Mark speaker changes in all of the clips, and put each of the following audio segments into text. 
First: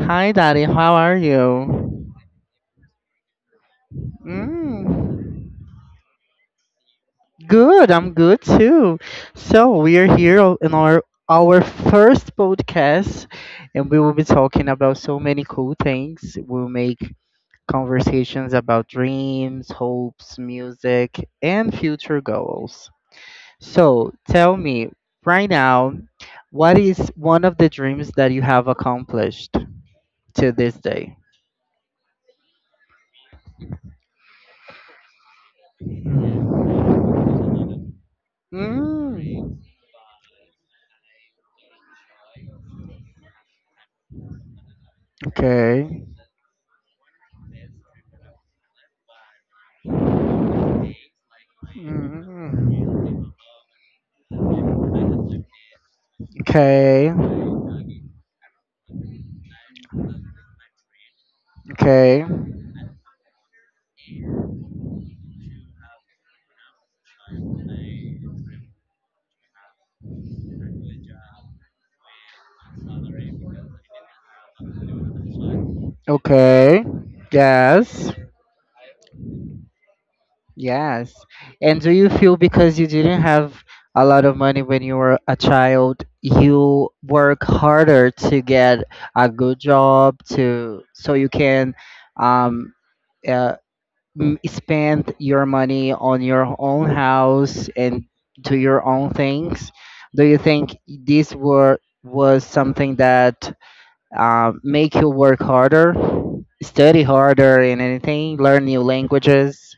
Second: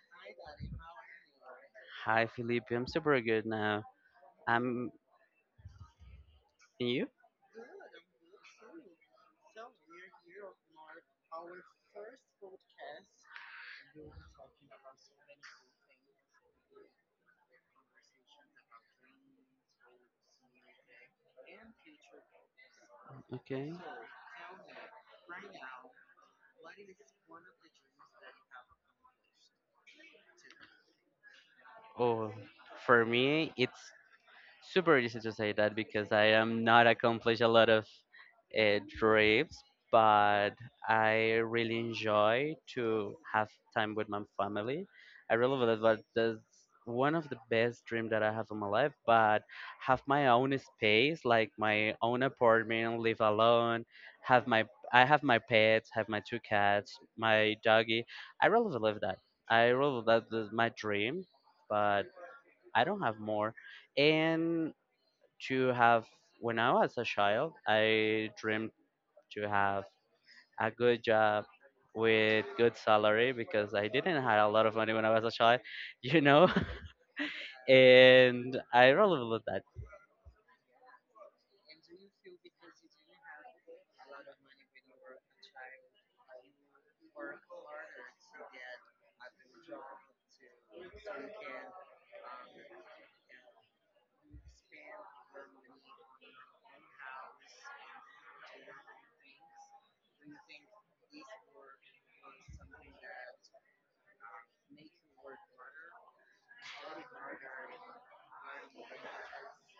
Speaker 1: Hi Daddy, how are you?
Speaker 2: Hi, Felipe. I'm super good now. I'm
Speaker 1: Mm,
Speaker 2: and you?
Speaker 1: good, I'm good too. So we are here in our first podcast, and we will be talking about so many cool things. We'll make conversations about dreams, hopes, music, and future goals.
Speaker 2: Okay.
Speaker 1: So tell me right now, what is one of the dreams that you have accomplished to this day?
Speaker 2: Oh, for me, it's super easy to say that because I am not accomplished a lot of it drips,
Speaker 1: Mm,
Speaker 2: but I really enjoy to have time with my family. I really believe that
Speaker 1: okay.
Speaker 2: that's one of the best dream that I have in my life, but have my own space, like my own apartment, live
Speaker 1: Mm.
Speaker 2: alone, have my pets, have my two cats,
Speaker 1: Okay,
Speaker 2: my doggy. I really believe that. I really believe that is my dream, but
Speaker 1: okay,
Speaker 2: I don't have more. And to have when I was a child, I dreamed to have a good job with good salary because I didn't have a lot of money when I was a child, you know.
Speaker 1: okay. Yes,
Speaker 2: And I really love that.
Speaker 1: yes. And do you feel because you didn't have a lot of money when you were a child, you work harder to get a good job to so you can um uh, spend your money on your own house and do your own things, do you think this were was something that make you work harder, study harder in anything, learn new languages?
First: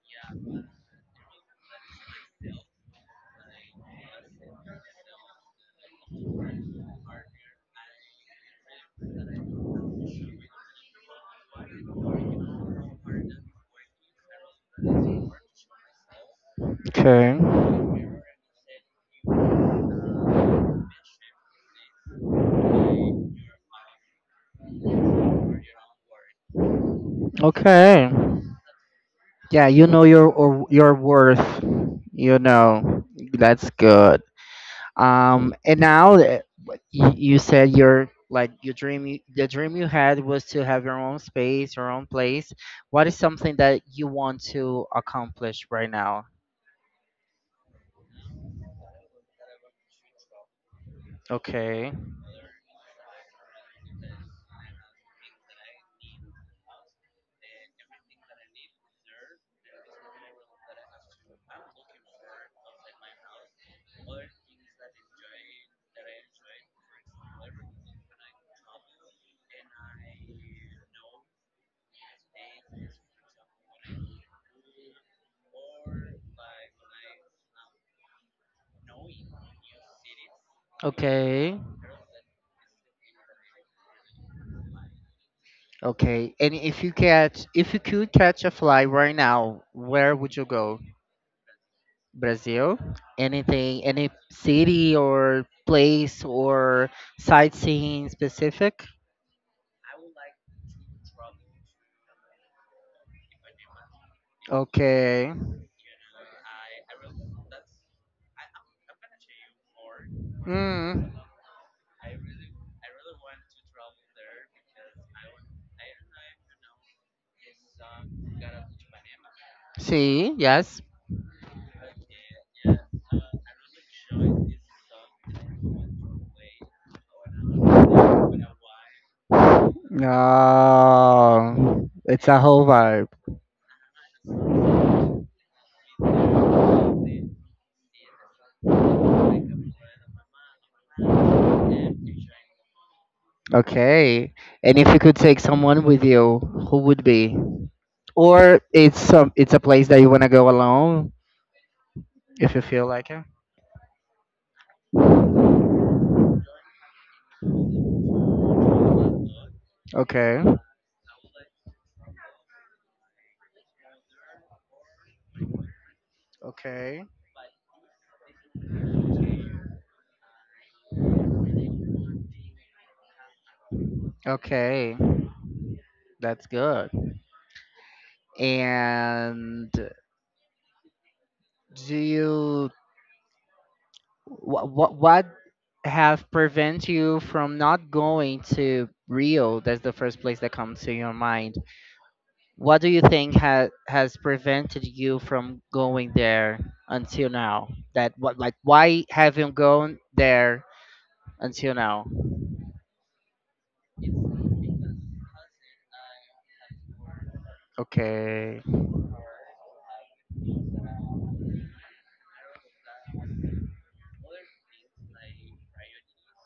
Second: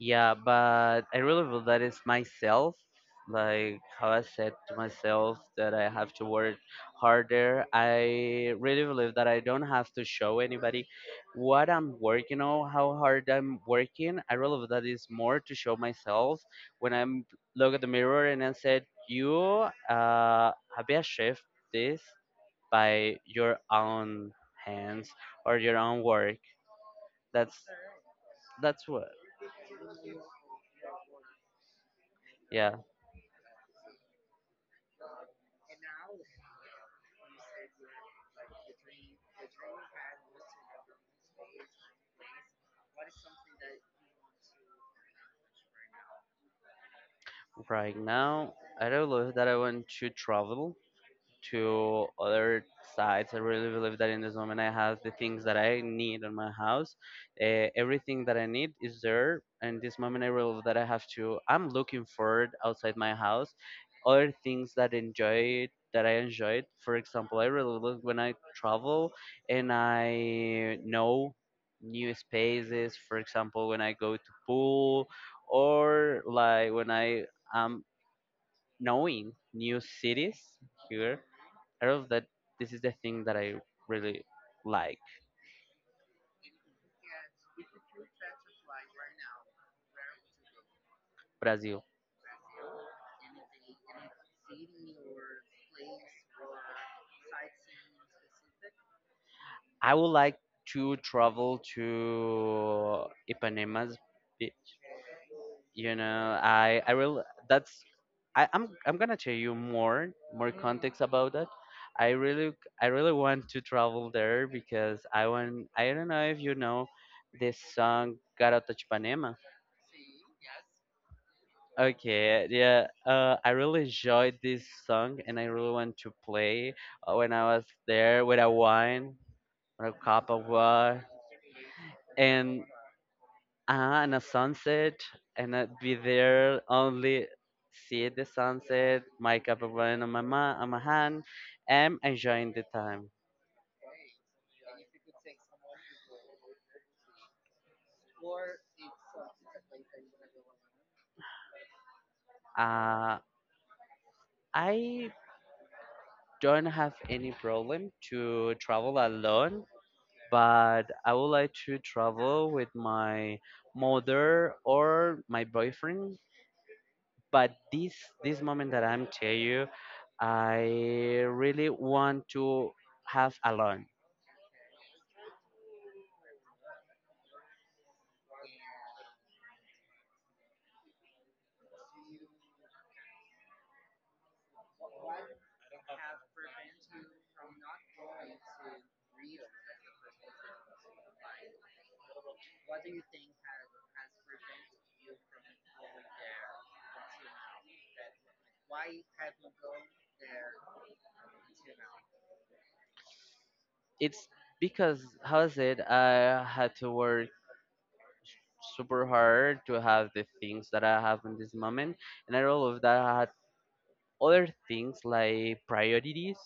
Speaker 2: Yeah, but I really feel that myself. Like how I said to myself that I have to work harder. I really believe that I don't have to show anybody what I'm working on, how hard I'm working. I really believe that is more to show myself when I'm look at
Speaker 1: Okay,
Speaker 2: the mirror and I said, "You uh, have you achieved this by your own hands or your own work." That's
Speaker 1: okay.
Speaker 2: that's what.
Speaker 1: Yeah, you know your or your worth, you
Speaker 2: Yeah.
Speaker 1: know. That's good. And now that you said your like your dream, the dream you had was to have your own space, your own place. What is something that you want to accomplish right now?
Speaker 2: Right now, I don't believe that I want to travel
Speaker 1: Okay,
Speaker 2: to other sides. I really believe that in this moment I have the things that I need in my house. Everything that I need is there. And this moment I realize that I have to, I'm looking for it outside my house. Other things that enjoy that I enjoyed. For example, I really love when I travel and I know new spaces. For example, when I go to pool or like when I am knowing new cities here,
Speaker 1: okay,
Speaker 2: I don't know that this is the thing that I really like.
Speaker 1: okay. And if you catch, if you could catch a fly right now, where would you go?
Speaker 2: Brazil.
Speaker 1: Brazil? Anything, any city or place or sightseeing specific?
Speaker 2: I would like to travel to Ipanema's. bi-
Speaker 1: Okay.
Speaker 2: You know, I will. That's I'm gonna tell you more context
Speaker 1: Mm.
Speaker 2: about that. I really I really want to travel there because I want I don't know if you know this song Garota de Ipanema.
Speaker 1: See, yes.
Speaker 2: Okay, yeah, I really enjoyed this song and I really want to play when I was there with a wine or a cup of water
Speaker 1: Oh, it's a
Speaker 2: and
Speaker 1: whole vibe.
Speaker 2: and a sunset, and I'd be there only see the sunset, my cup of wine on my on my hand, and enjoying the time.
Speaker 1: Okay. And if you could take someone with you, who would be? Or it's some it's a place that you wanna go alone if you feel like
Speaker 2: Uh,
Speaker 1: it.
Speaker 2: I don't have any problem to travel alone,
Speaker 1: Okay.
Speaker 2: but I would like to travel with my mother or my boyfriend.
Speaker 1: Okay.
Speaker 2: But this moment that I'm tell you, I really want to have alone.
Speaker 1: Okay. That's good. And do you what have prevent you from not going to Rio? That's the first place that comes to your mind. What do you think has prevented you from going there until now? That what like why have you gone there until now?
Speaker 2: It's because how is it? I had to work
Speaker 1: Okay.
Speaker 2: super hard to have the things that I have in this moment, and out of that, I other things like priorities.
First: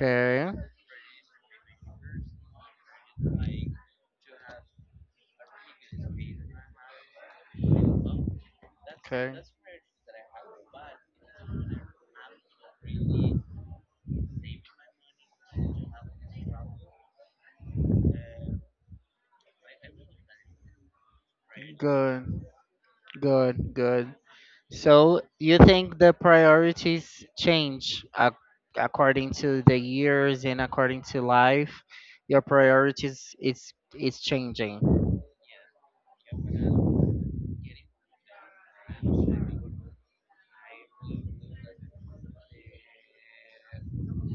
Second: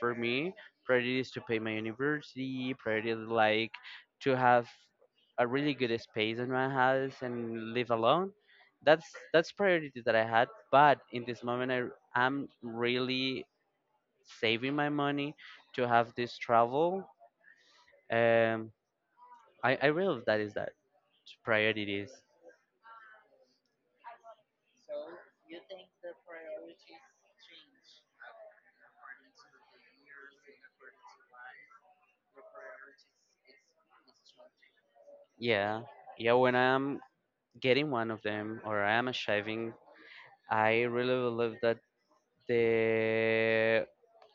Speaker 2: For me, priorities to pay my university, priority like to have a really good space in my house and live alone. that's
Speaker 1: Okay.
Speaker 2: that's priority that I had, but in this moment I am really saving my money to have this travel. um I really that is that priorities.
Speaker 1: Good. Good. Good. So you think the priorities change according to the years and according to life? Your priorities is changing.
Speaker 2: Yeah, yeah, when I'm getting one of them or I am achieving, I really believe that the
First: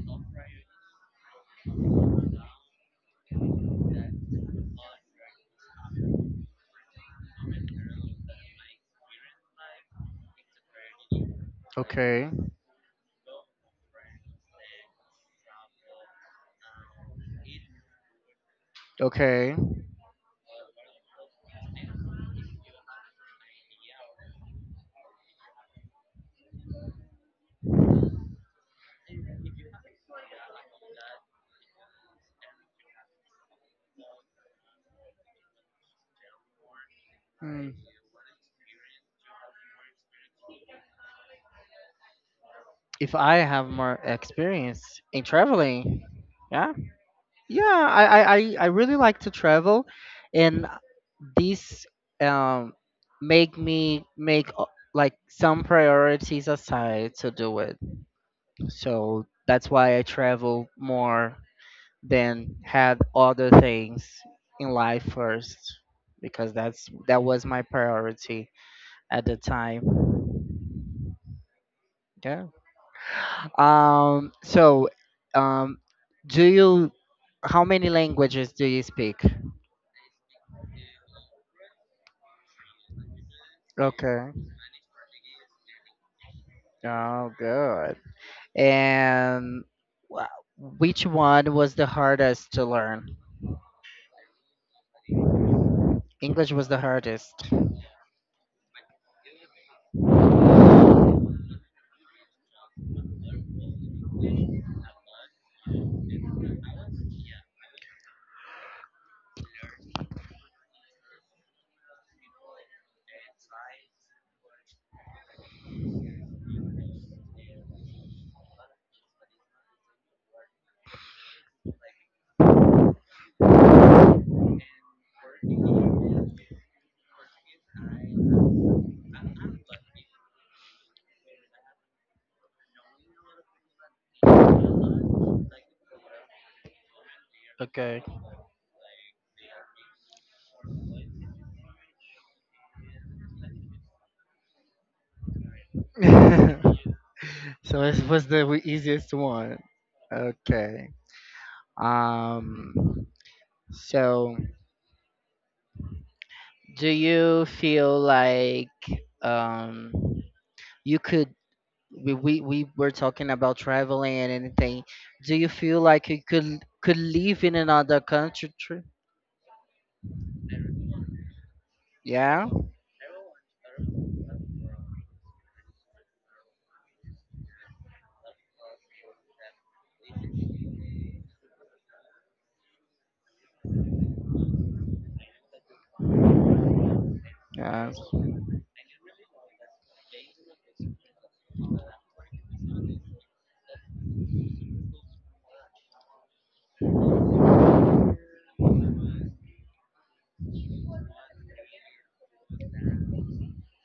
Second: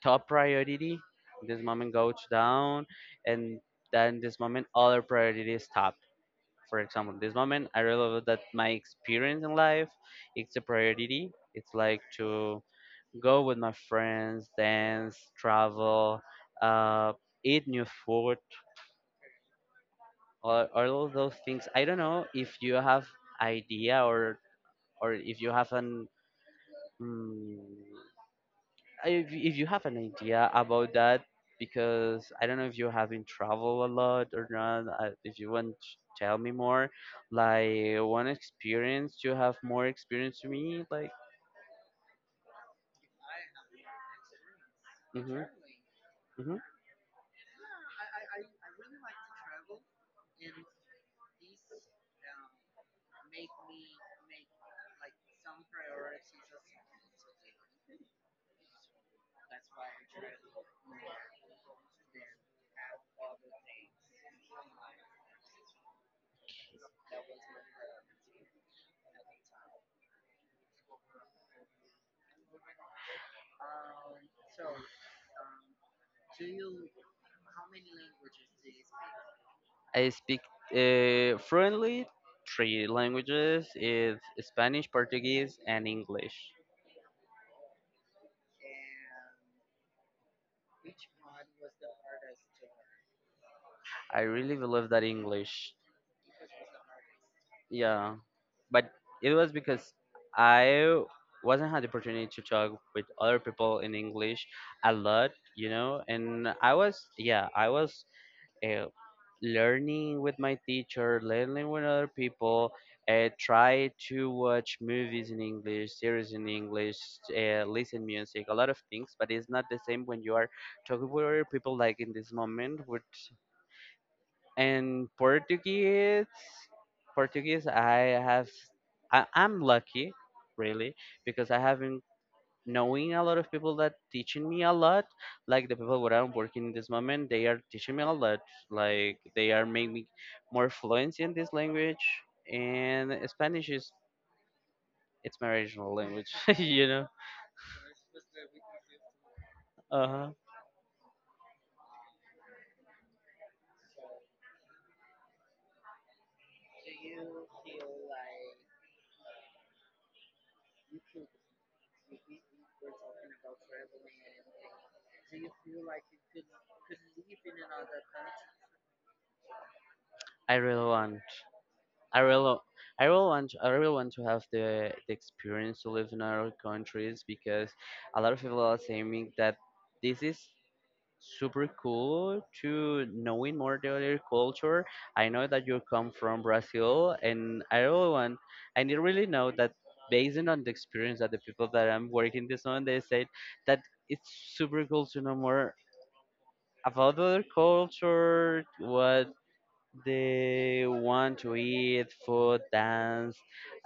Speaker 2: top priority this moment goes down, and then this moment other priorities top. For example, this moment I realize that my experience in life it's a priority. It's like
Speaker 1: Okay.
Speaker 2: to go with my friends, dance, travel, uh, eat new food.
Speaker 1: Okay.
Speaker 2: All of those things, I don't know if you have idea or if you have an mm if you have an idea about that, because I don't know if you have been travel a lot or not. If you want to tell me more,
Speaker 1: Hmm.
Speaker 2: like one experience, you have more experience to me like
Speaker 1: If I have more experience in
Speaker 2: hmm
Speaker 1: traveling,
Speaker 2: hmm
Speaker 1: yeah, yeah, I really like to travel, and these um make me make like some priorities aside to do it. So that's why I travel more than had other things in life first because that's that was my priority at the time. Yeah. So um do you how many languages do you speak?
Speaker 2: I speak fluently three languages is
Speaker 1: Okay.
Speaker 2: spanish, portuguese and english.
Speaker 1: Oh good. And which one was the hardest to learn?
Speaker 2: I really believe that english.
Speaker 1: English was the hardest.
Speaker 2: Yeah, but it was because I wasn't had the opportunity to talk with other people in English a lot, you know, and I was yeah, I was uh, learning with my teacher, learning with other people. Try to watch movies in English, series in English, listen music, a lot of things, but it's not the same when you are talking with other people like in this moment. With and Portuguese, I have I'm lucky, really, because I haven't knowing a lot of people that teaching me a lot. Like the people where I'm working in this moment, they are teaching me
Speaker 1: Okay.
Speaker 2: a lot. Like they are making me more fluent in this language, and Spanish is it's my original language, you know.
Speaker 1: So this was the easiest one.
Speaker 2: Uh-huh.
Speaker 1: Okay. Um. So, do you feel like um you could we were talking about traveling and anything. Do you feel like you could live in another country?
Speaker 2: I really want. I
Speaker 1: Yeah.
Speaker 2: really. I really want. I really want to have the experience to live in other countries because a lot of people are saying that this is super cool to knowing more the other culture. I know that you come from Brazil, and I
Speaker 1: Yes.
Speaker 2: really want, and you really know that based on the experience that the people that I'm working this on, they said that it's super cool to know more about the other culture, what they want to eat, food, dance,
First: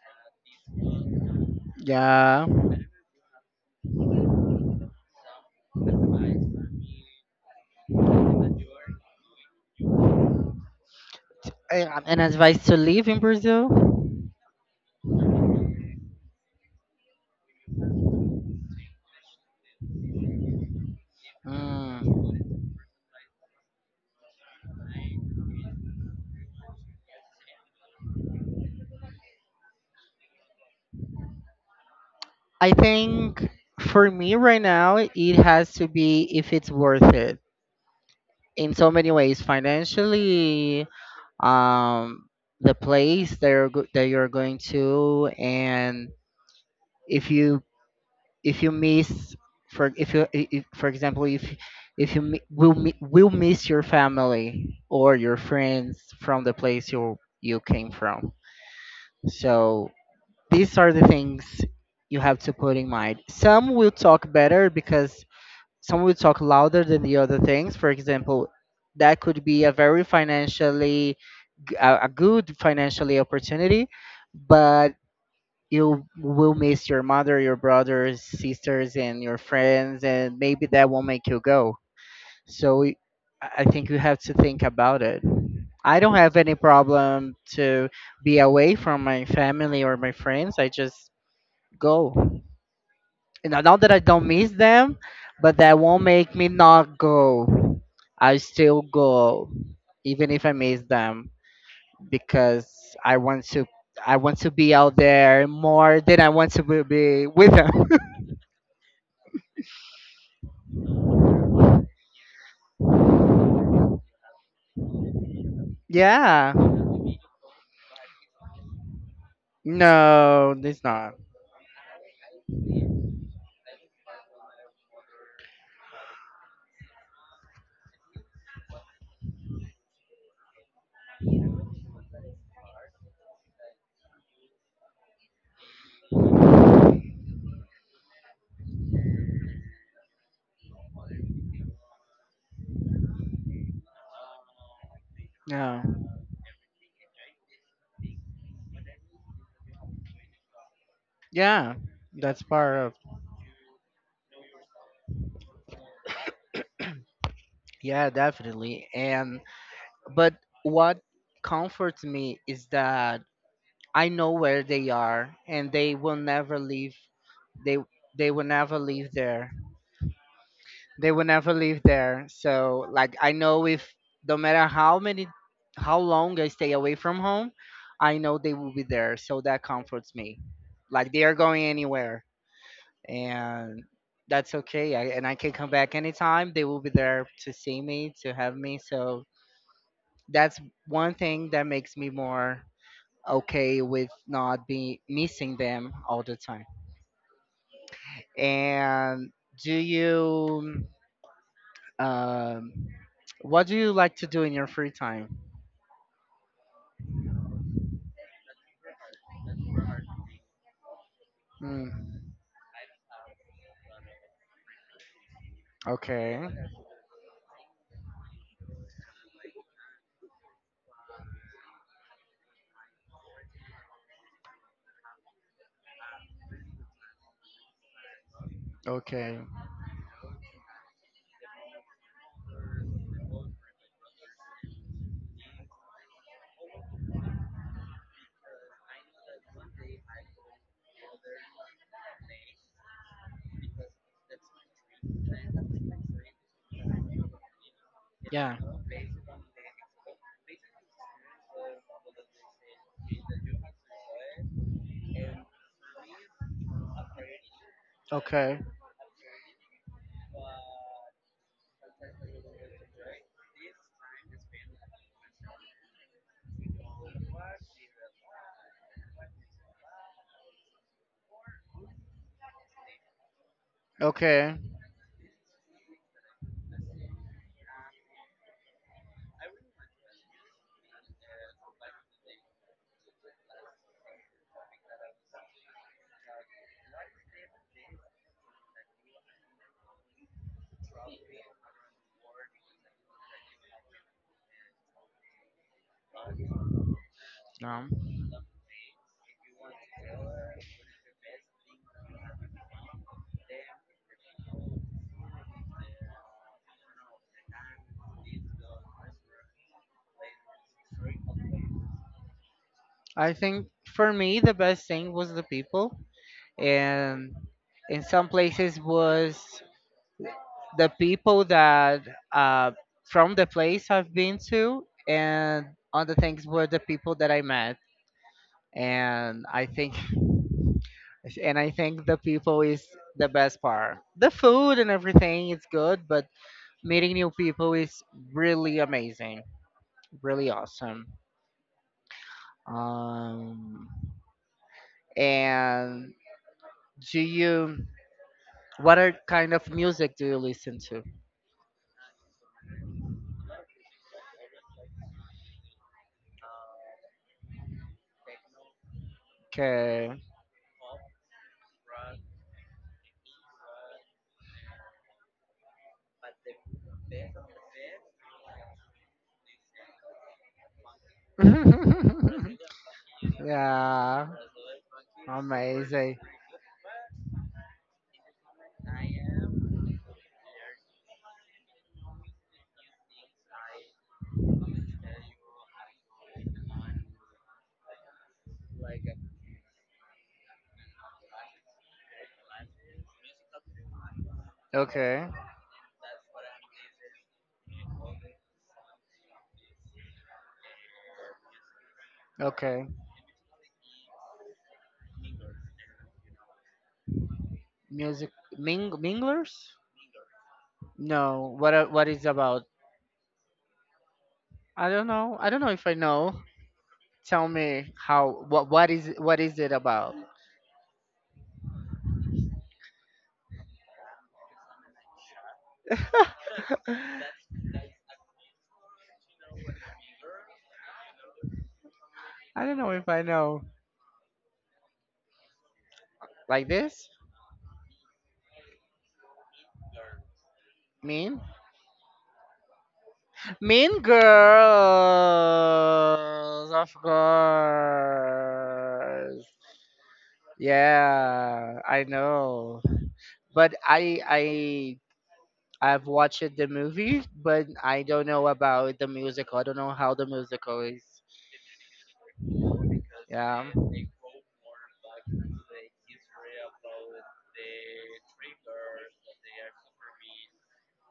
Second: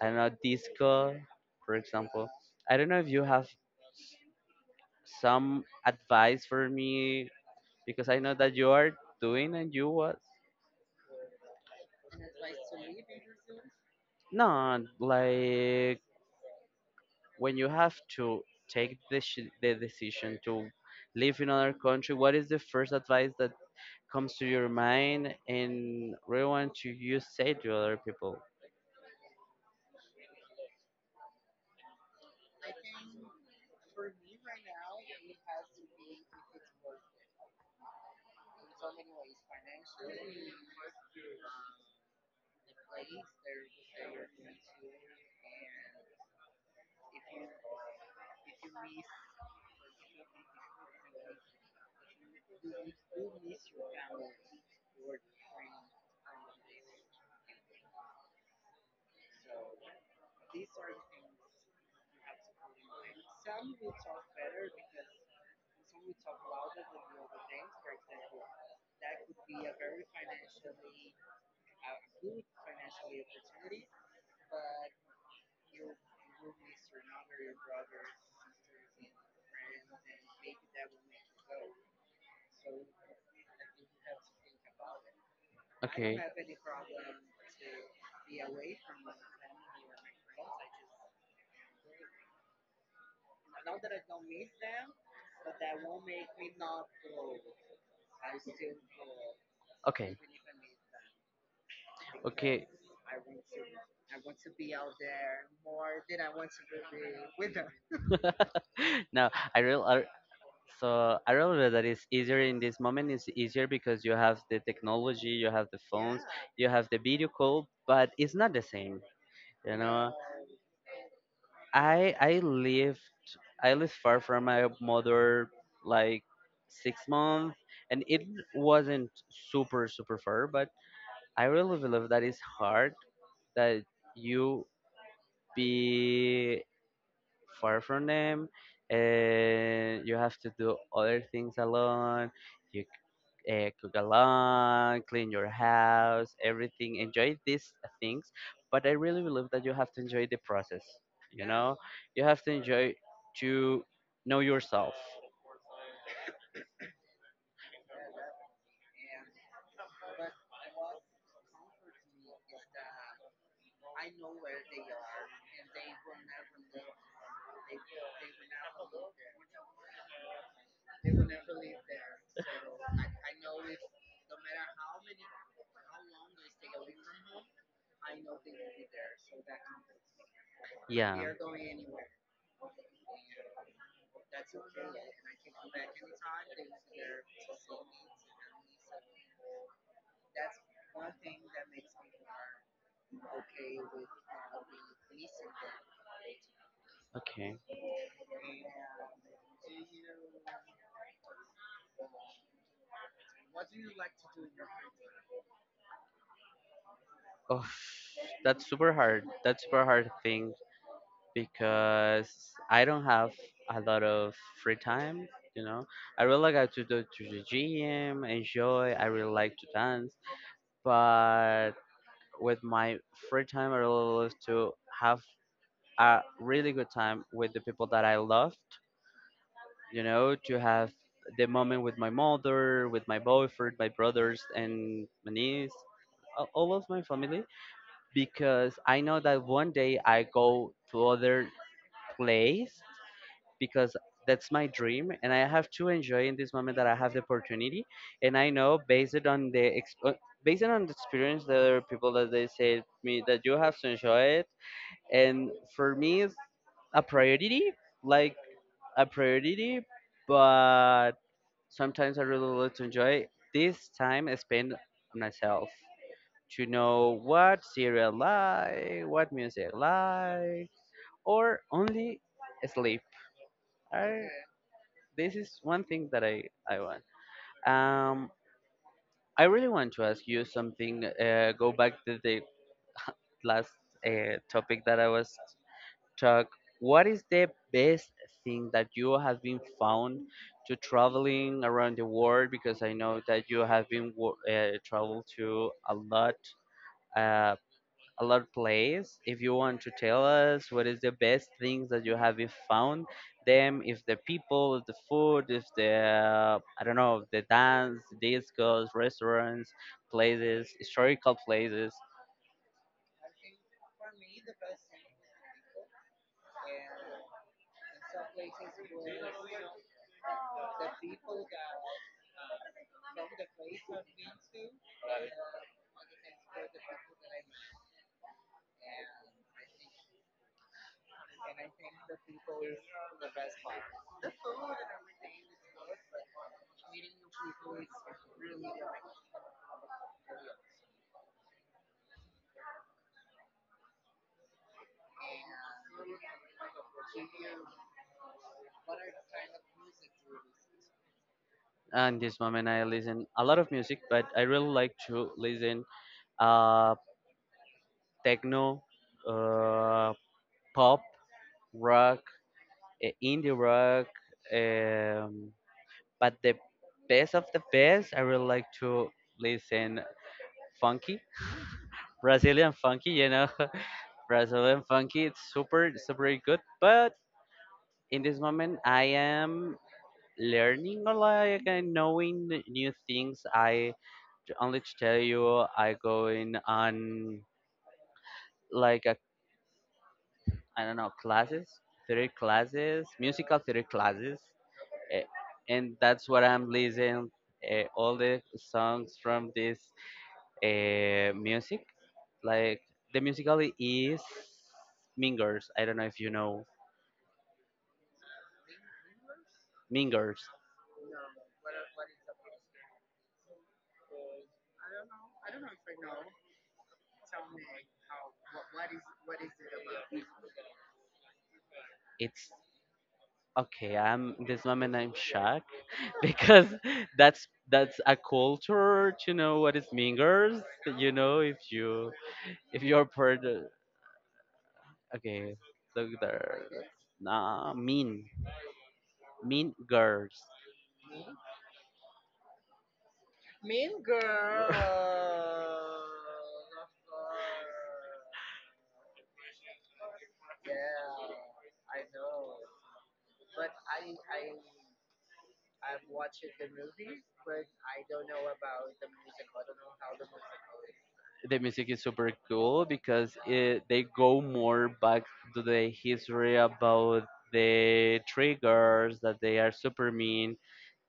Speaker 2: I don't know, disco, for example.
Speaker 1: Yeah.
Speaker 2: I don't know if you have some advice for me because I know that you are doing and you was.
Speaker 1: An advice to live in Brazil?
Speaker 2: Not like when you have to take the decision to live in another country, what
Speaker 1: Mm.
Speaker 2: is the first advice that comes to your mind and really want to you say to other people?
Speaker 1: I think for me right now, it has to be if it's worth it in so many ways. Financially, um, the place that you're, that you're going to, and if you if you miss for if you if, for example, if you will miss your family or your friends from the place you you came from. So these are the things you have to put in mind. Some will talk better because some will talk louder than the other things. For example, that could be a very financially a good financially opportunity, but you will miss your mother, your brothers, sisters, and your friends, and maybe that will not make you go. So y- I think you have to think about it. I don't
Speaker 2: Okay,
Speaker 1: have any problem to be away from my family or my friends. I just go. You know, not that I don't miss them, but that won't make me not go. I still go,
Speaker 2: okay,
Speaker 1: even if I miss them
Speaker 2: okay.
Speaker 1: because I want to I want to be out there more than I want to be with them.
Speaker 2: No, I really, I, so I realize that it's easier in this moment. It's easier because you have the technology, you have the phones,
Speaker 1: Yeah.
Speaker 2: you have the video call, but it's not the same. You know,
Speaker 1: No, it's not.
Speaker 2: I I lived I lived far from my mother like 6 months, and it wasn't super far. But I really believe that it's hard that you be far from them, and you have to do other things alone. You cook a lawn, clean your
Speaker 1: No.
Speaker 2: house, everything. Enjoy these things, but I really believe that you have to enjoy the process. You
Speaker 1: Yeah.
Speaker 2: know, you
Speaker 1: That's
Speaker 2: have to
Speaker 1: part of.
Speaker 2: enjoy to know yourself.
Speaker 1: Yeah, definitely. And but what comforts me is that I know where they are and they they will never leave there, they will never live there. So like I know if no matter how many how long I stay away from home, I know they will be there. So that comforts me. Like
Speaker 2: Yeah.
Speaker 1: they are going anywhere and that's okay. I, and I can come back anytime. They will be there to see me, to have me. So that's one thing that makes me more okay with not be missing them all the time.
Speaker 2: Okay.
Speaker 1: And do you um what do you like to do in your free time?
Speaker 2: Oh, that's super hard. That's super hard thing
Speaker 1: Mm,
Speaker 2: because I don't have a lot of free time. You know, I
Speaker 1: okay,
Speaker 2: really like to go to the gym, enjoy. I really like to dance, but with my free time, I really love to have a really good time with the people that I loved,
Speaker 1: okay.
Speaker 2: you know, to have the moment with my mother, with my boyfriend, my brothers, and my niece, all of my family, because I know that one day I go to other place because that's my dream and I have to enjoy in this moment that I have the opportunity, and I
Speaker 1: Yeah.
Speaker 2: know based on the based on the experience the other people that they said me that you have to enjoy it, and for me it's a priority, like
Speaker 1: Okay,
Speaker 2: a priority, but sometimes I really love to enjoy this time I spend on myself, to know what serial like what music like or only sleep. I,
Speaker 1: okay.
Speaker 2: this is one thing that i want. um I really want to ask you something. Go back to the last topic that I was talk. What is the best thing that you have been found to traveling around the world? Because I know that you have been traveled to uh,
Speaker 1: Um,
Speaker 2: a lot place. If you want to tell us what is the best things that you have been found them, if the people, if the food, if the I don't know, the dance, discos, restaurants, places, historical places.
Speaker 1: I think for me the best thing was the people, and in some places was the people that uh, from the place I've been to, and other things were the people that I met. And I think, and I think the people is the best part. The food and everything is good, but meeting new people is really amazing, really awesome. Um, and do you? What are kind of music do you listen to?
Speaker 2: And this moment, I listen a lot of music, but I really like to listen uh, techno, uh,
Speaker 1: Okay.
Speaker 2: pop, rock, indie rock. Um, but the best of the best, I really like to listen funky, Brazilian funky. You know,
Speaker 1: Yeah.
Speaker 2: Brazilian funky. It's super,
Speaker 1: Amazing.
Speaker 2: super good. But in this moment, I am learning a lot and knowing new things. I only to tell you, I going on like a I don't know, classes, theory classes, musical theory classes. eh,
Speaker 1: Okay.
Speaker 2: And that's what I'm listening all the songs from this music. Like
Speaker 1: Okay.
Speaker 2: the musical is Mingers. I don't know if you know
Speaker 1: Music ming minglers?
Speaker 2: Mingers.
Speaker 1: No. What what is about? I don't know. I don't know if I know. Tell me how what is what is it about?
Speaker 2: It's okay. I'm this moment. I'm shocked because that's a culture to know what is Mingers. You know if you
Speaker 1: I don't
Speaker 2: if
Speaker 1: know
Speaker 2: you're
Speaker 1: if I
Speaker 2: part.
Speaker 1: know.
Speaker 2: Of- Okay, look
Speaker 1: Like
Speaker 2: there.
Speaker 1: this?
Speaker 2: Nah, mean. Mean Girls.
Speaker 1: Mean? Mean girls, of course. Yeah, I know. But I I've watched the movie, but I don't know about the musical. I don't know how the musical is.
Speaker 2: The music is super cool because
Speaker 1: Yeah.
Speaker 2: it, they go more back to the history about the three girls that they are super mean,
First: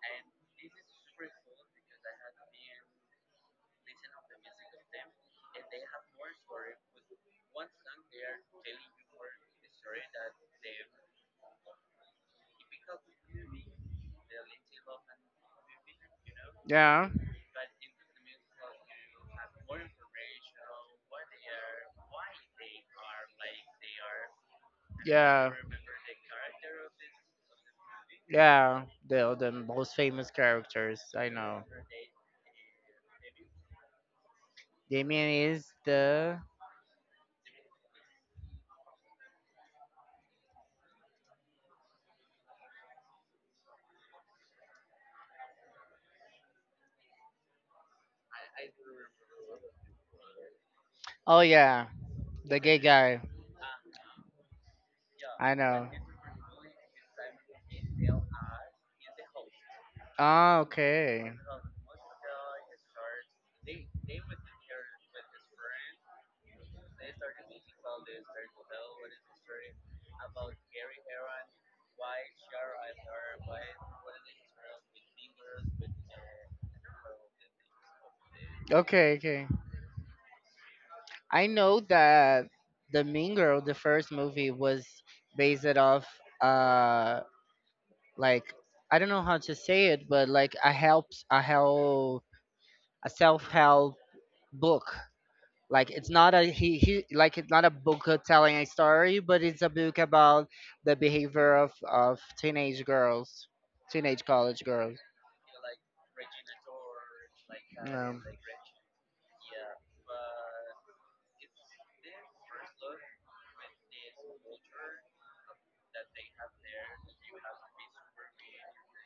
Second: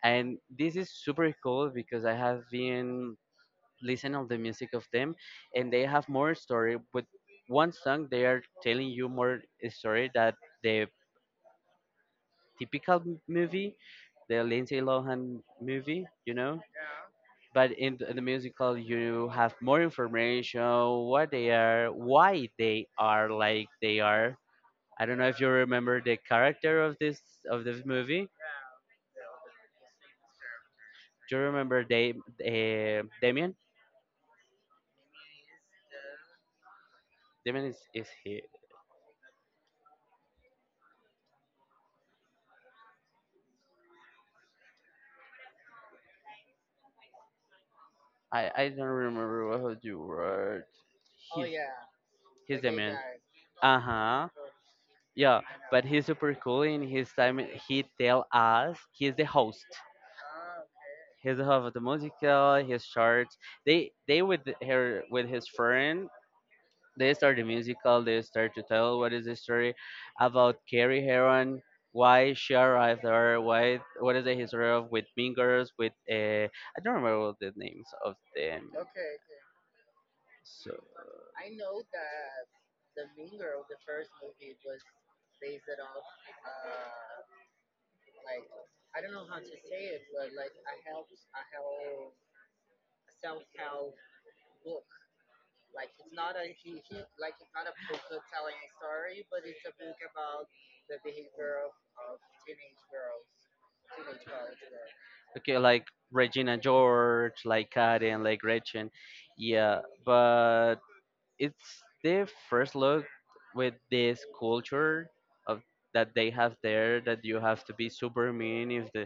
Speaker 2: and this is super cool because I have been listening of the music of them, and they have more story. With one song, they are telling you more story that the typical movie, the Lindsay Lohan movie,
Speaker 1: Yeah.
Speaker 2: but in the musical you have more information, what they are, why they are like they are. I don't know if you
Speaker 1: Yeah.
Speaker 2: remember the character of this movie.
Speaker 1: Yeah. The most famous characters. I
Speaker 2: Do you
Speaker 1: know.
Speaker 2: remember they, Damien?
Speaker 1: Damien is the
Speaker 2: Damien is he. I don't remember what you were.
Speaker 1: Oh
Speaker 2: he's
Speaker 1: yeah, the
Speaker 2: he's
Speaker 1: gay
Speaker 2: Damien
Speaker 1: guy.
Speaker 2: guy. Uh-huh. Yeah.
Speaker 1: I
Speaker 2: But
Speaker 1: know.
Speaker 2: he's super cool. In his time, he tell us he's the host,
Speaker 1: Ah, okay.
Speaker 2: his of the musical, his charts. They with her with his friend. They start the musical. They start to tell what is the story about Carrie Heron, why she arrived there, why, what is the history of, with Mean Girls, with I don't remember all the names of them.
Speaker 1: Okay, okay.
Speaker 2: So
Speaker 1: I know that the Mean Girl, the first movie, was based it off uh like I don't know how to say it, but like a helps a help a self help book. Like it's not a he like it's not a book of telling a story, but it's a book about the behavior of teenage girls, teenage college girls.
Speaker 2: okay, like Regina George, like
Speaker 1: Um,
Speaker 2: Karen, like Gretchen, yeah. It's the first look with this culture of that they have there, that you have to be super mean. If the,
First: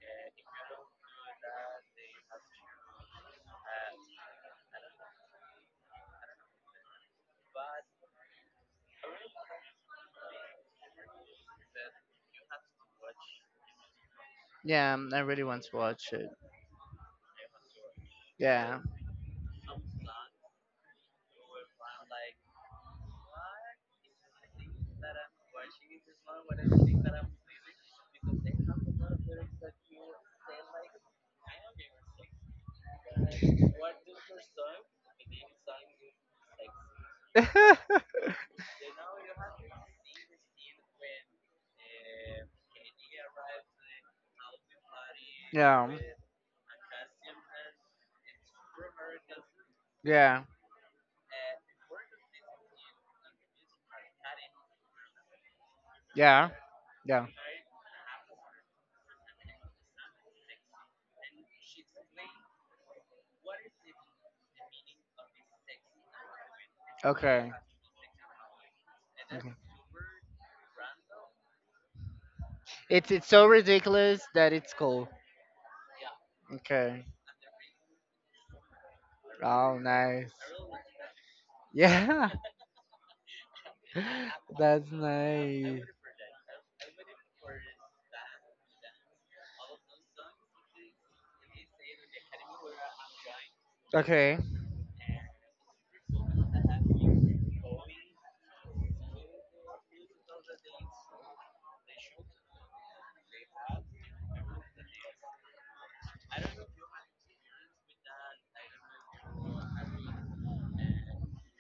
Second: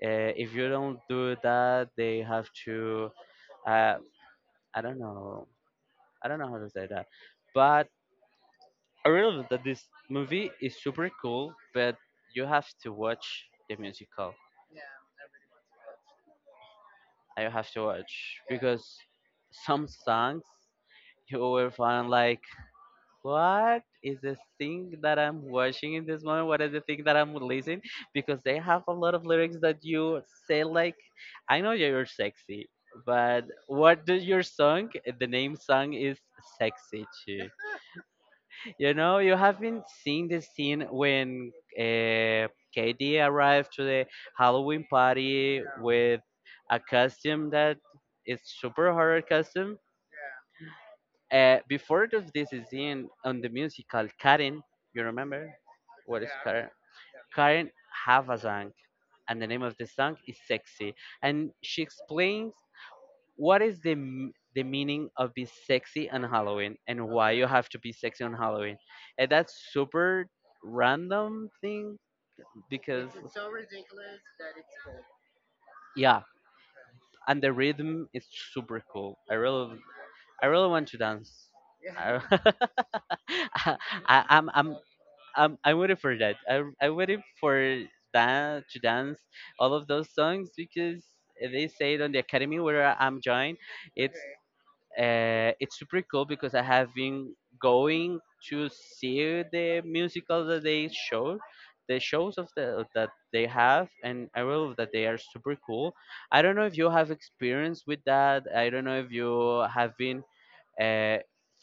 Speaker 2: if you don't do that, they have to, uh, I don't know. I don't know how to say that, but I really love that. This movie is super cool, but you have to watch the musical.
Speaker 1: yeah, I really want to watch it.
Speaker 2: I have to watch
Speaker 1: Yeah.
Speaker 2: because some songs you will find like, what is the thing that I'm watching in this moment? What is the thing that I'm listening? Because they have a lot of lyrics that you say like, I know you're sexy, but what does your song? The name song is sexy too. You know, you haven't seen the scene when, uh, Katie arrived to the Halloween party
Speaker 1: yeah.
Speaker 2: with a costume that is super horror costume.
Speaker 1: Yeah.
Speaker 2: Before this is in on the musical Karen. You remember what is
Speaker 1: Yeah.
Speaker 2: Karen?
Speaker 1: Yeah.
Speaker 2: Karen have a song, and the name of the song is "Sexy," and she explains what is the the meaning of being sexy on Halloween and why you
Speaker 1: Okay.
Speaker 2: have to be sexy on Halloween. And that's
Speaker 1: Mhm.
Speaker 2: super random thing because,
Speaker 1: It's so ridiculous that it's cool.
Speaker 2: yeah,
Speaker 1: Okay.
Speaker 2: and the rhythm is super cool. I really,
Speaker 1: Oh, nice.
Speaker 2: I really want to dance. I,
Speaker 1: Yeah.
Speaker 2: I, I'm, I'm
Speaker 1: That's
Speaker 2: I'm
Speaker 1: nice.
Speaker 2: waiting for that. I'm waiting for that to dance all of those songs because they say it on the academy where I'm joined. It's
Speaker 1: Okay.
Speaker 2: it's super cool because I have been going to see the musicals that they show, the shows of the that they have, and I will that they are super cool. I don't know if you have experience with that. I don't know if you have been, uh,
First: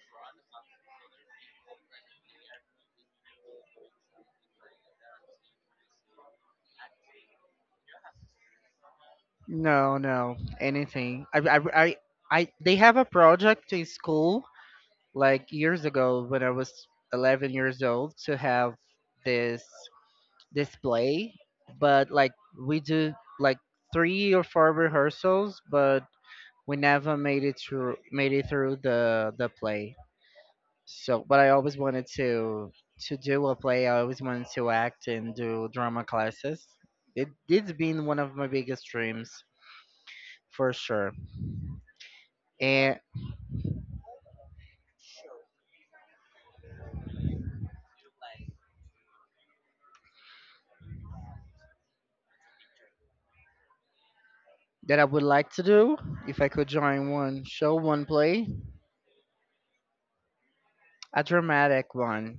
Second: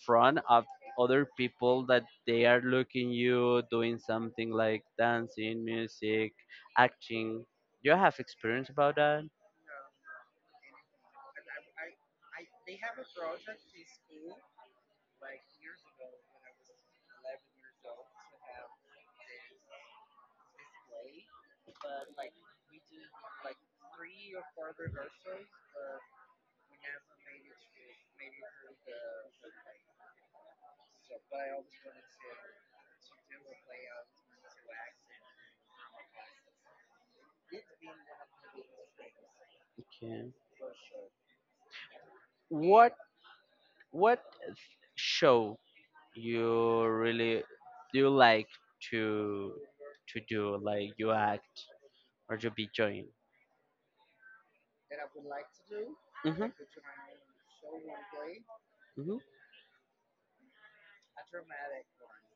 Speaker 2: front of other people that they are looking you doing something like dancing, music, acting. Do you have experience about that?
Speaker 1: No, no, anything. They have a project in school like years ago when I was 11 years old to have this display, but like we do like three or four rehearsals, but we never made it through made it through the play. So, but I always wanted to do a play. I always wanted to act and do drama classes. It it's been one of my biggest dreams
Speaker 2: Okay.
Speaker 1: for sure,
Speaker 2: What
Speaker 1: and
Speaker 2: what show you really do you like to to do? Like you act or to be joined?
Speaker 1: that I would like to do if
Speaker 2: Mm-hmm.
Speaker 1: I could join one show, one play,
Speaker 2: Mm-hmm.
Speaker 1: a dramatic one.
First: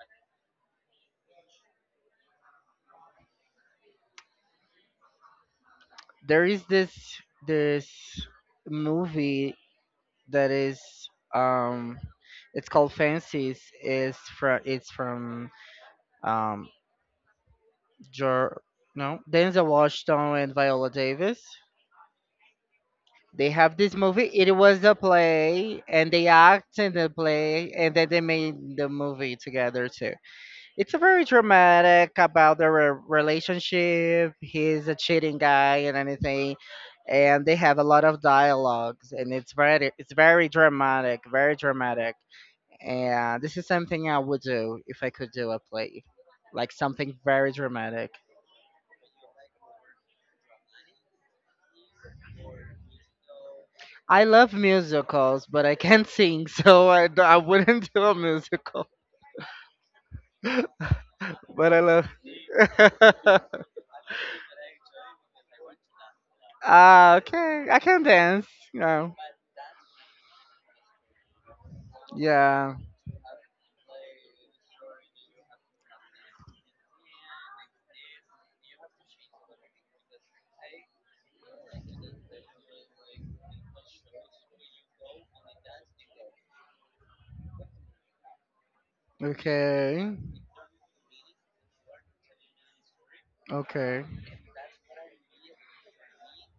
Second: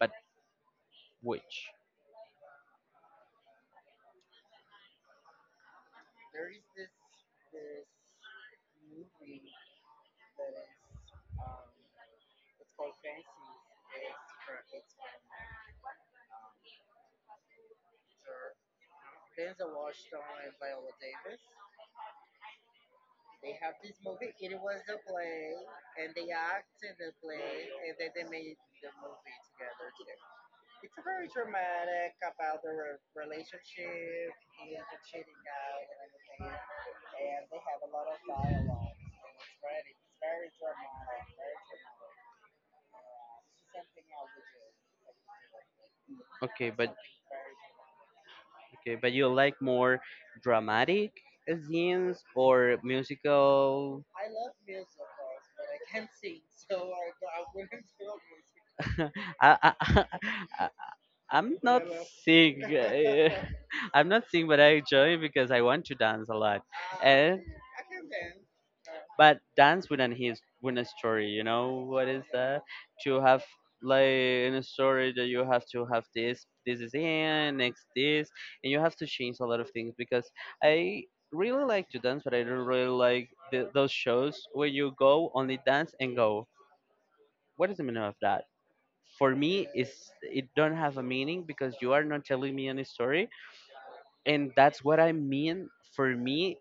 Speaker 2: But which?
Speaker 1: There is this movie that is um it's called Fences. Is from it's from um Jor no Denzel Washington and Viola Davis. They have this movie. It was a play, and they act in the play, and then they made the movie together too. It's a very dramatic about their relationship. He's a cheating guy and anything, and they have a lot of dialogues, and it's very dramatic, very dramatic, and this is something I would do if I could do a play,
Speaker 2: Okay,
Speaker 1: like
Speaker 2: but
Speaker 1: something very dramatic.
Speaker 2: you like more dramatic scenes or musical?
Speaker 1: I love musicals, but I can't sing, so I wouldn't do a musical.
Speaker 2: I, I, I I'm
Speaker 1: But I
Speaker 2: not
Speaker 1: love.
Speaker 2: sick. I'm not sick, but I enjoy because I want to dance a lot.
Speaker 1: Ah,
Speaker 2: And
Speaker 1: okay, I can dance. No,
Speaker 2: but dance with an his with a story. You know what is that?
Speaker 1: yeah,
Speaker 2: To have like in a story that you have to have this, this is here, next this, and you have to change a lot of things because I really like to dance, but I don't really like the, those shows where you go only dance and go. What is the meaning of that? For me is
Speaker 1: okay,
Speaker 2: it don't have a meaning because you are not telling me any story,
Speaker 1: okay,
Speaker 2: and that's what I mean. For me,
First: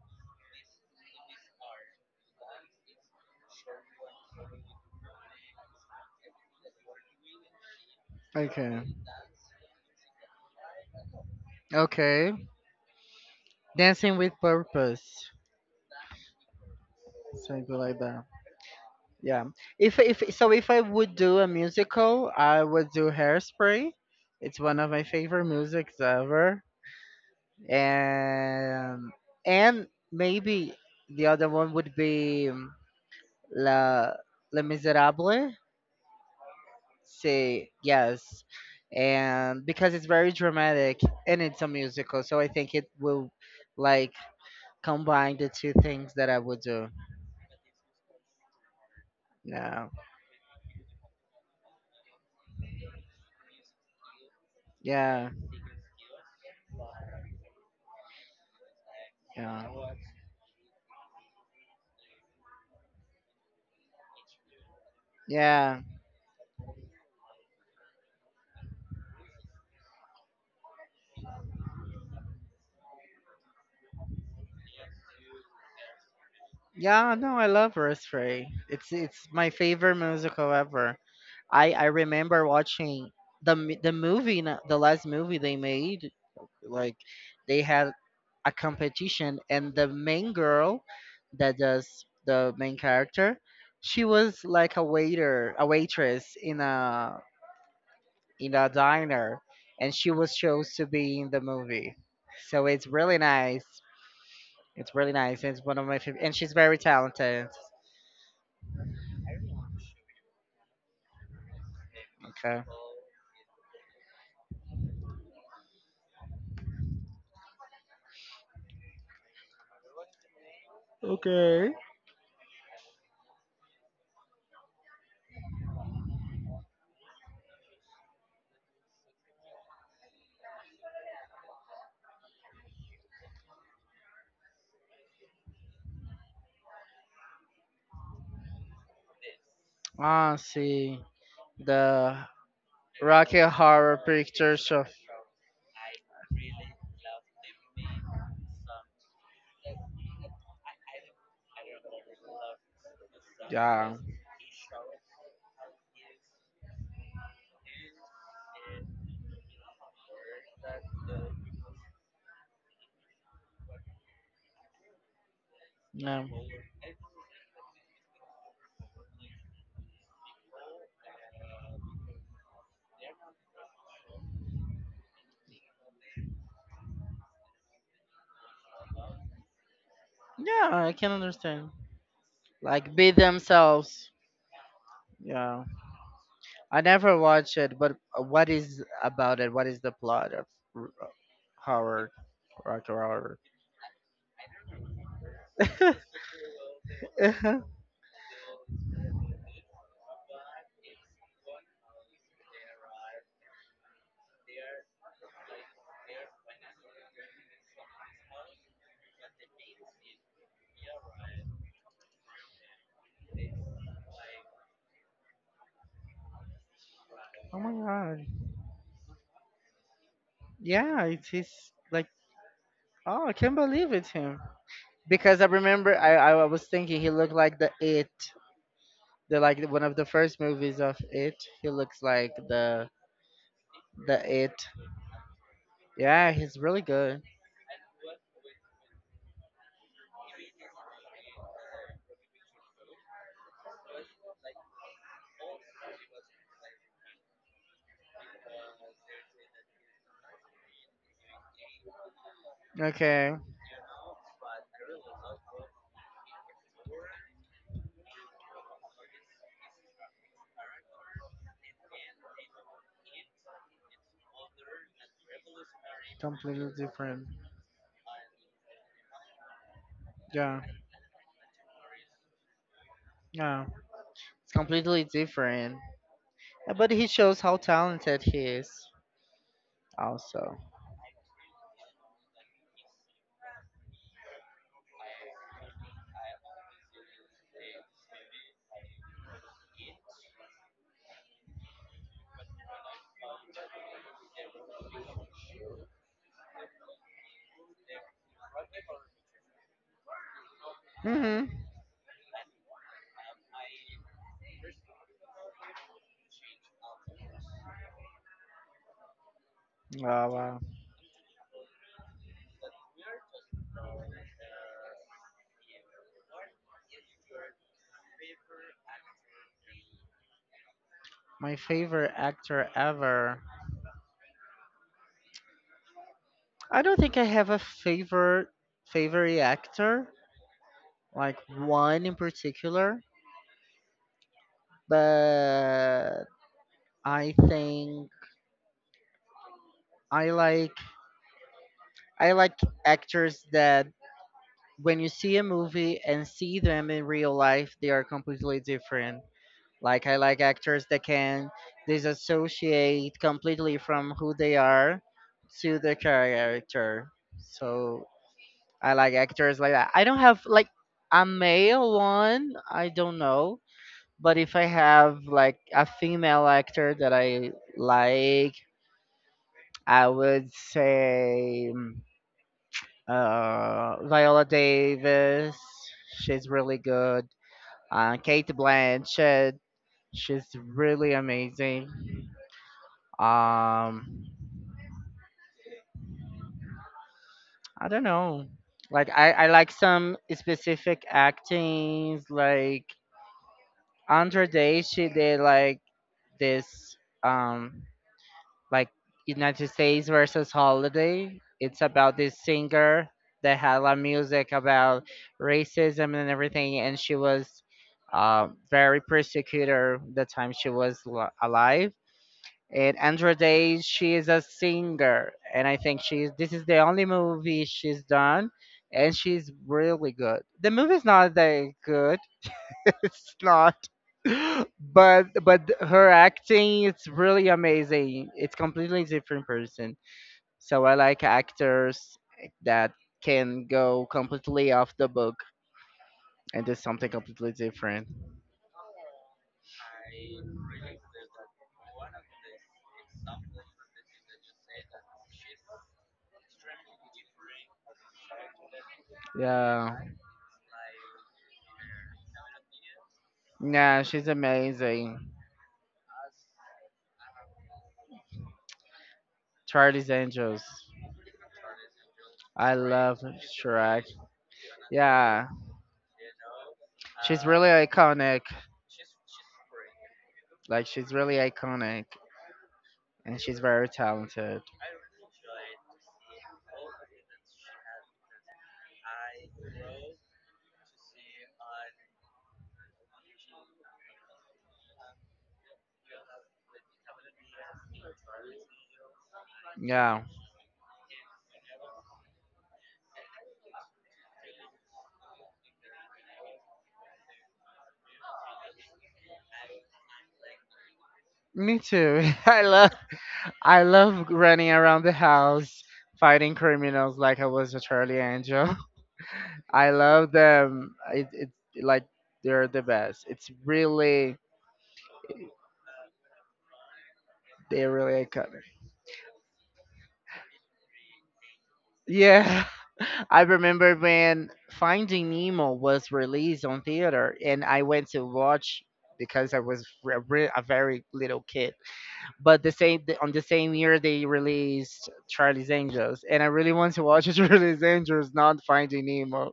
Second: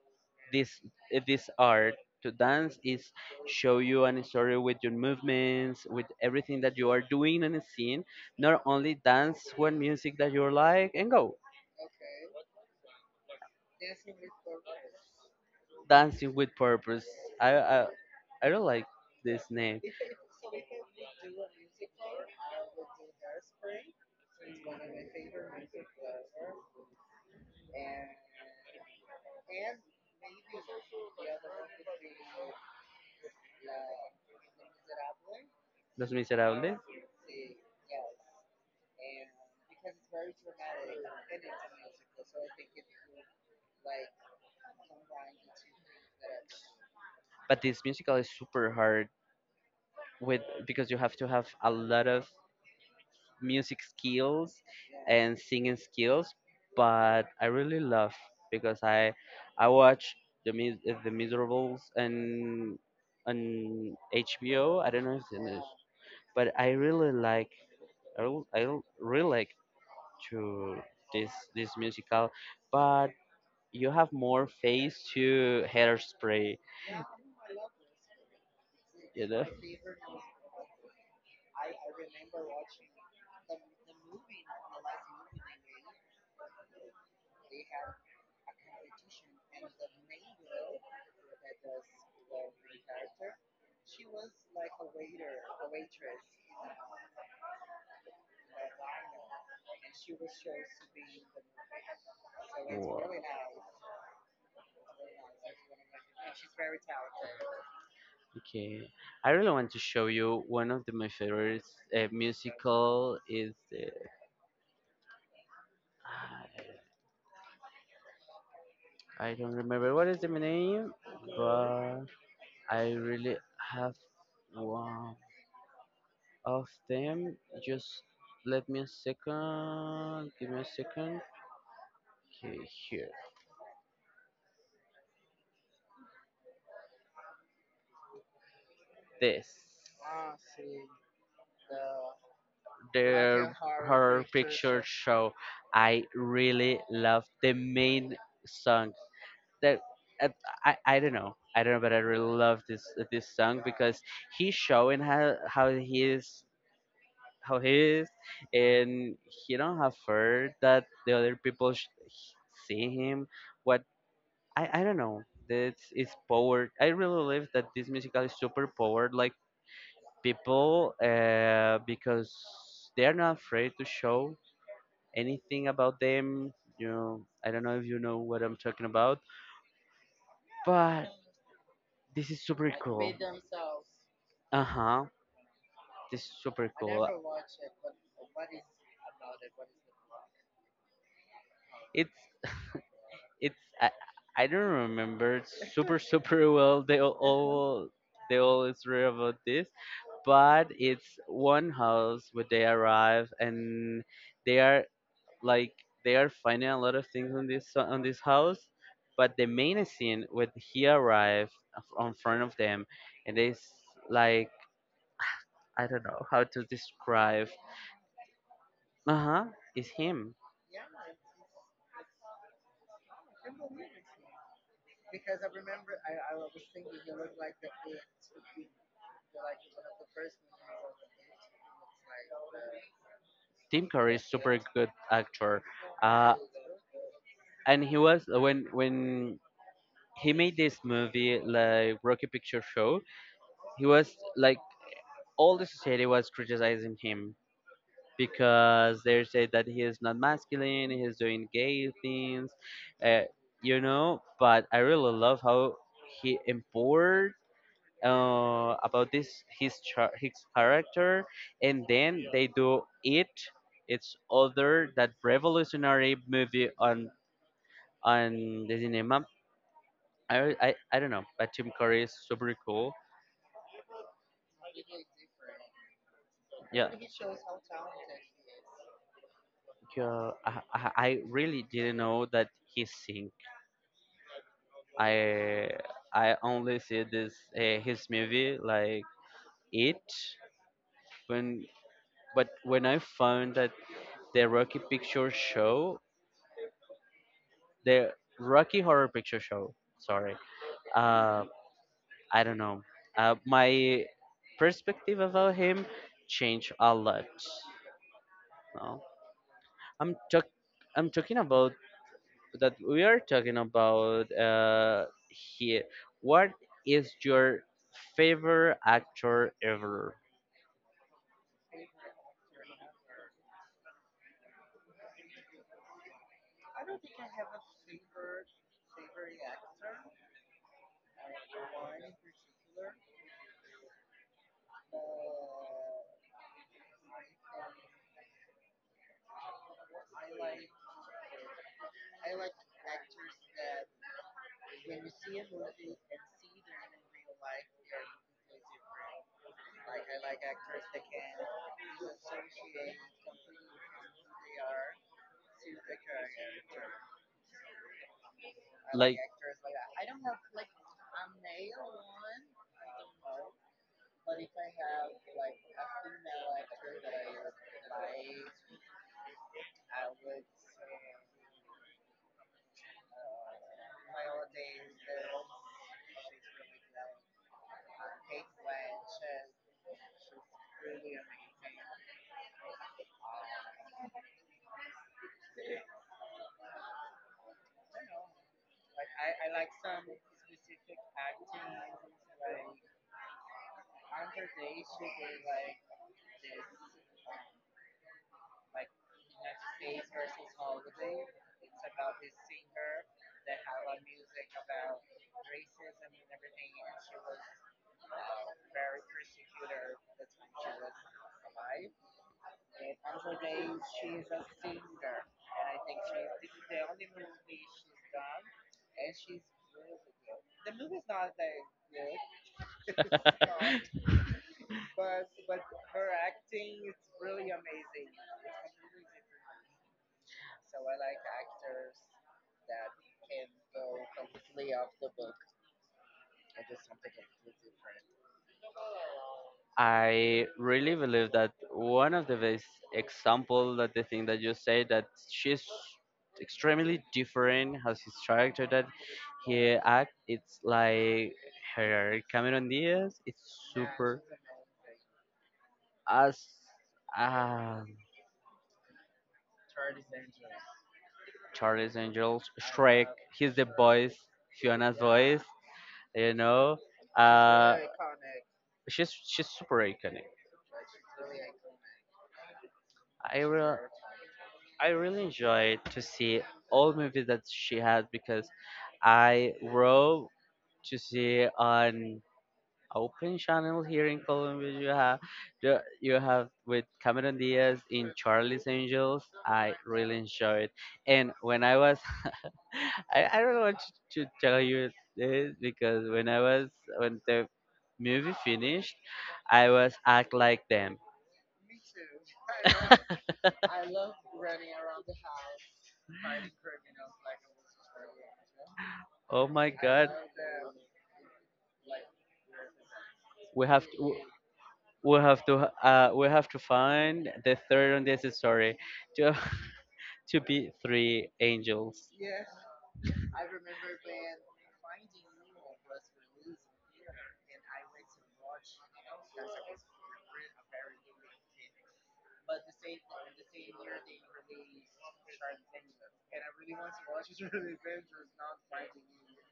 Speaker 2: this art to dance is show you any story with your movements, with everything that you are doing in a scene, not
Speaker 1: okay,
Speaker 2: only dance one music that you like and go.
Speaker 1: okay. Dancing with purpose,
Speaker 2: Dancing with purpose. i
Speaker 1: something
Speaker 2: i,
Speaker 1: like that.
Speaker 2: I don't like this
Speaker 1: Yeah.
Speaker 2: name.
Speaker 1: If so if I would do a musical, I would do Hairspray. It's one of my favorite musics ever. And and maybe the other one would be La La Miserable.
Speaker 2: Los Miserables,
Speaker 1: Say yes. And because it's very dramatic and it's a musical, so I think it will like combine the two things that I would do.
Speaker 2: but this musical is super hard
Speaker 1: Yeah.
Speaker 2: with because you have to have a lot of music skills
Speaker 1: Yeah.
Speaker 2: and singing skills, but I really love because I
Speaker 1: Yeah.
Speaker 2: watch the the Miserables and on HBO, I don't know if it is,
Speaker 1: Yeah.
Speaker 2: but I really like. i, rel- I rel- really like to this musical, but you have more face to Hairspray,
Speaker 1: Yeah, no, I love Earth Ray. It's
Speaker 2: you know.
Speaker 1: my favorite musical ever. I remember watching the movie, the last movie they made. Like they had a competition, and the main girl that does the main character, she was like a waiter, a waitress in a diner, and she was chose to be in the movie. So it's
Speaker 2: Wow.
Speaker 1: really nice. It's really nice. It's one of my favorite, and she's very talented.
Speaker 2: Okay, I really want to show you one of the, my favorite
Speaker 1: Okay.
Speaker 2: musical is the, I don't remember what is the name,
Speaker 1: Okay.
Speaker 2: but I really have one of them. Just let me a second. Give me a second. Okay, here. This
Speaker 1: Ah, see the Rocky
Speaker 2: their
Speaker 1: Horror pictures of.
Speaker 2: show. I really love the main song. That I, I don't know. I don't know, but I really love this song
Speaker 1: Yeah.
Speaker 2: because he's showing how he is, how he is, and he don't have fear that the other people see him. What? I don't know. It's
Speaker 1: Yeah.
Speaker 2: powered. I really believe that this musical is super powered. Like people, because they are not afraid to show anything about them. You know, I don't know if you know what I'm talking about,
Speaker 1: Yeah, I can
Speaker 2: but
Speaker 1: understand.
Speaker 2: this is super
Speaker 1: Like be
Speaker 2: cool.
Speaker 1: themselves.
Speaker 2: Uh huh.
Speaker 1: Yeah.
Speaker 2: This is super I
Speaker 1: I
Speaker 2: cool.
Speaker 1: never watched it, but what is about it? What is the plot of R- horror,
Speaker 2: It's
Speaker 1: Rocky Horror?
Speaker 2: it's I, I don't remember
Speaker 1: Oh
Speaker 2: super super well. They all read about this, but it's one house where they arrive, and they are like they are finding a lot of things on this house, but the main scene when he arrived on front of them, and it's like, I don't know how to describe.
Speaker 1: my god.
Speaker 2: Uh huh. It's him.
Speaker 1: Yeah, it is like. Oh, I can't believe it's him. Because I remember I was thinking he looked like the it. The like one of the first movies of it. He looks like the
Speaker 2: Tim Curry
Speaker 1: the
Speaker 2: is
Speaker 1: it.
Speaker 2: super good actor.
Speaker 1: Yeah,
Speaker 2: Uh,
Speaker 1: he's really good.
Speaker 2: and he was when he made this movie like Rocky Picture Show, he was like all the society was criticizing him because they said that he is not masculine, he's doing gay things, uh,
Speaker 1: Okay.
Speaker 2: But I really love how he empowered, about this his character, and then they do it. It's other that revolutionary
Speaker 1: Completely
Speaker 2: movie on
Speaker 1: different.
Speaker 2: on the cinema. I,
Speaker 1: Yeah.
Speaker 2: I, I don't know, but Tim Curry is super cool.
Speaker 1: Yeah. It's completely different.
Speaker 2: Yeah,
Speaker 1: But he shows how talented he is
Speaker 2: yeah,
Speaker 1: also.
Speaker 2: I really didn't know that he sing. I I only see this, his movie like it when, but when I found that the Rocky Picture Show, the Rocky Horror Picture Show. Sorry,
Speaker 1: Mm-hmm.
Speaker 2: uh, I don't know. My perspective about him changed a lot. No, I'm
Speaker 1: Oh
Speaker 2: talk
Speaker 1: wow.
Speaker 2: I'm talking about that we are talking about here. What is your favorite actor ever?
Speaker 1: My favorite actor ever. I don't think I have a favorite actor. Like one in particular. But I think I like I like actors that when you see a movie and see them in real life, they are completely different. Like I like actors that can disassociate completely from who they are to the character. So I like
Speaker 2: Like
Speaker 1: actors like that. I don't have like a male one. I don't know. But if I have like a female actor that I like, I would say mm, Viola Davis. She's really good. Kate Blanchett. She's really amazing. Um, I don't know. Like I like some specific actings. Like Andra Day, she did like this. Um, like United States versus Holiday. It's about this singer that had a lot of music about racism and everything, and she was very persecuted the time she was alive. And Andra Day, she is a singer, and I think she's this is the only movie she's done, and she's really good. The movie's not that good, it's not. But her acting is really amazing. It's completely different person. So I like actors that can go completely off the book and do something completely different.
Speaker 2: I really believe that one of the best example that the thing that you say that she's extremely different has his character that her
Speaker 1: Yeah.
Speaker 2: act it's like her Cameron Diaz. It's
Speaker 1: Yeah,
Speaker 2: super
Speaker 1: she's amazing.
Speaker 2: as, uh,
Speaker 1: Charlie's Angels.
Speaker 2: Charles Angels,
Speaker 1: I
Speaker 2: Shrek.
Speaker 1: love
Speaker 2: He's the
Speaker 1: Shrek.
Speaker 2: voice, Fiona's voice.
Speaker 1: Yeah.
Speaker 2: You know,
Speaker 1: She's really
Speaker 2: uh,
Speaker 1: iconic.
Speaker 2: she's super iconic.
Speaker 1: Like she's really iconic and
Speaker 2: I
Speaker 1: she's very
Speaker 2: re-
Speaker 1: talented.
Speaker 2: I really enjoyed to see all movies that she has because I wrote to see on open channels here in Colombia. You have with Cameron Diaz in Charlie's Angels. I really
Speaker 1: Yeah.
Speaker 2: enjoyed, it. And when I was, I don't want to tell you this because when the movie finished, I was act like them.
Speaker 1: Me too. I love running around the house fighting criminals like I was a Charlie Angel.
Speaker 2: Oh my
Speaker 1: I
Speaker 2: God,
Speaker 1: love them. It like they're the best. It's
Speaker 2: we have to.
Speaker 1: really
Speaker 2: We have to find the
Speaker 1: they're
Speaker 2: third on this
Speaker 1: really iconic.
Speaker 2: story to to be three angels.
Speaker 1: Yeah. I remember when Finding Nemo was released on theater and I went to watch because I was a very little kid. But the same on the same year they released Charlie's Angels, and I really want to watch Charlie's Angels, not Finding Nemo.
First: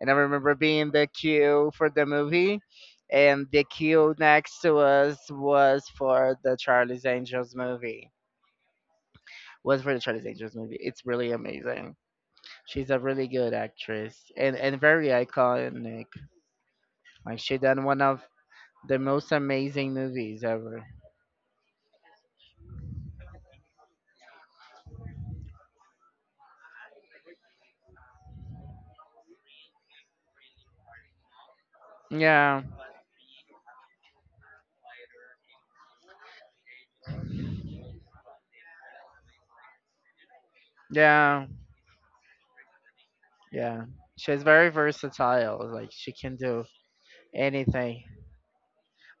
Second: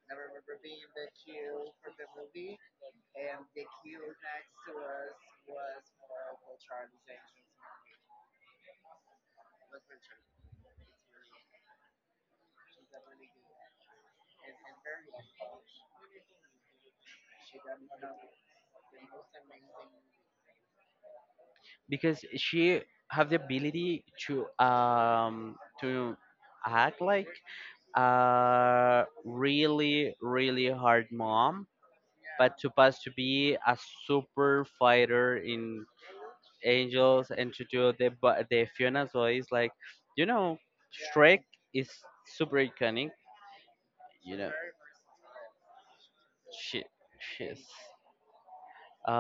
Speaker 1: And I remember being in the queue for the movie, and the queue next to us was for the Charlie's Angels movie. Was for the Charlie's Angels movie. It's really amazing. She's a really good actress and very iconic. Like she done one of the most amazing movies ever.
Speaker 2: Because she have the ability to act like a really really hard mom, but
Speaker 1: Yeah,
Speaker 2: to pass to be a super fighter in angels, and to do the the Fiona Zoe is like, you know Shrek
Speaker 1: yeah.
Speaker 2: is super iconic.
Speaker 1: Yeah,
Speaker 2: you
Speaker 1: she's
Speaker 2: know
Speaker 1: very versatile. Like she can do
Speaker 2: she she's
Speaker 1: anything.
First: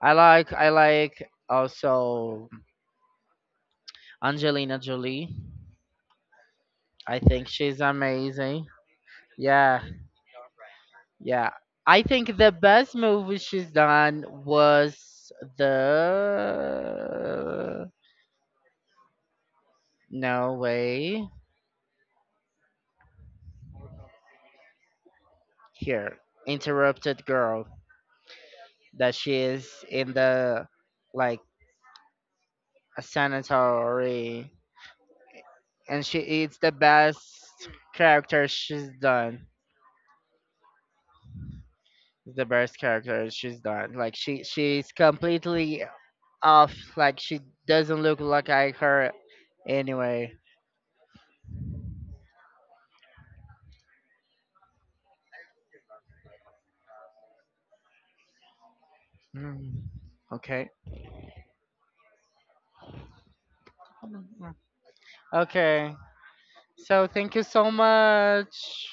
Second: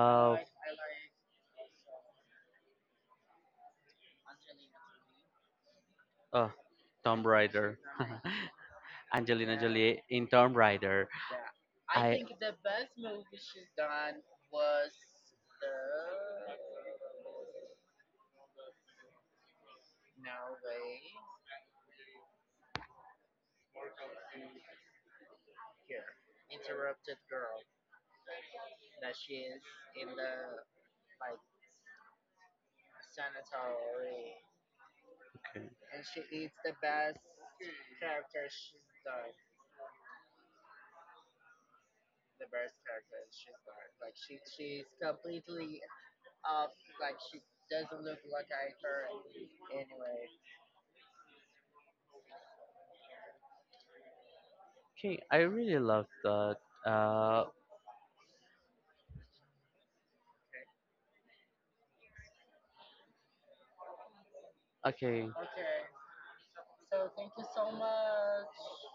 Speaker 1: I like also Angelina Jolie.
Speaker 2: oh,
Speaker 1: I
Speaker 2: Tomb
Speaker 1: think
Speaker 2: Raider.
Speaker 1: she's amazing.
Speaker 2: Angelina
Speaker 1: Yeah,
Speaker 2: Jolie in Tomb Raider.
Speaker 1: yeah. I
Speaker 2: I
Speaker 1: think the best movie she's done was the No Way Here Interrupted Girl that she is in the like a sanitary and she it's character she's done the best character she's done like she's completely off like she doesn't look like I her anyway.
Speaker 2: okay. I really love that. Uh,
Speaker 1: Mm, okay. Mm.
Speaker 2: okay.
Speaker 1: Okay. So thank you so much.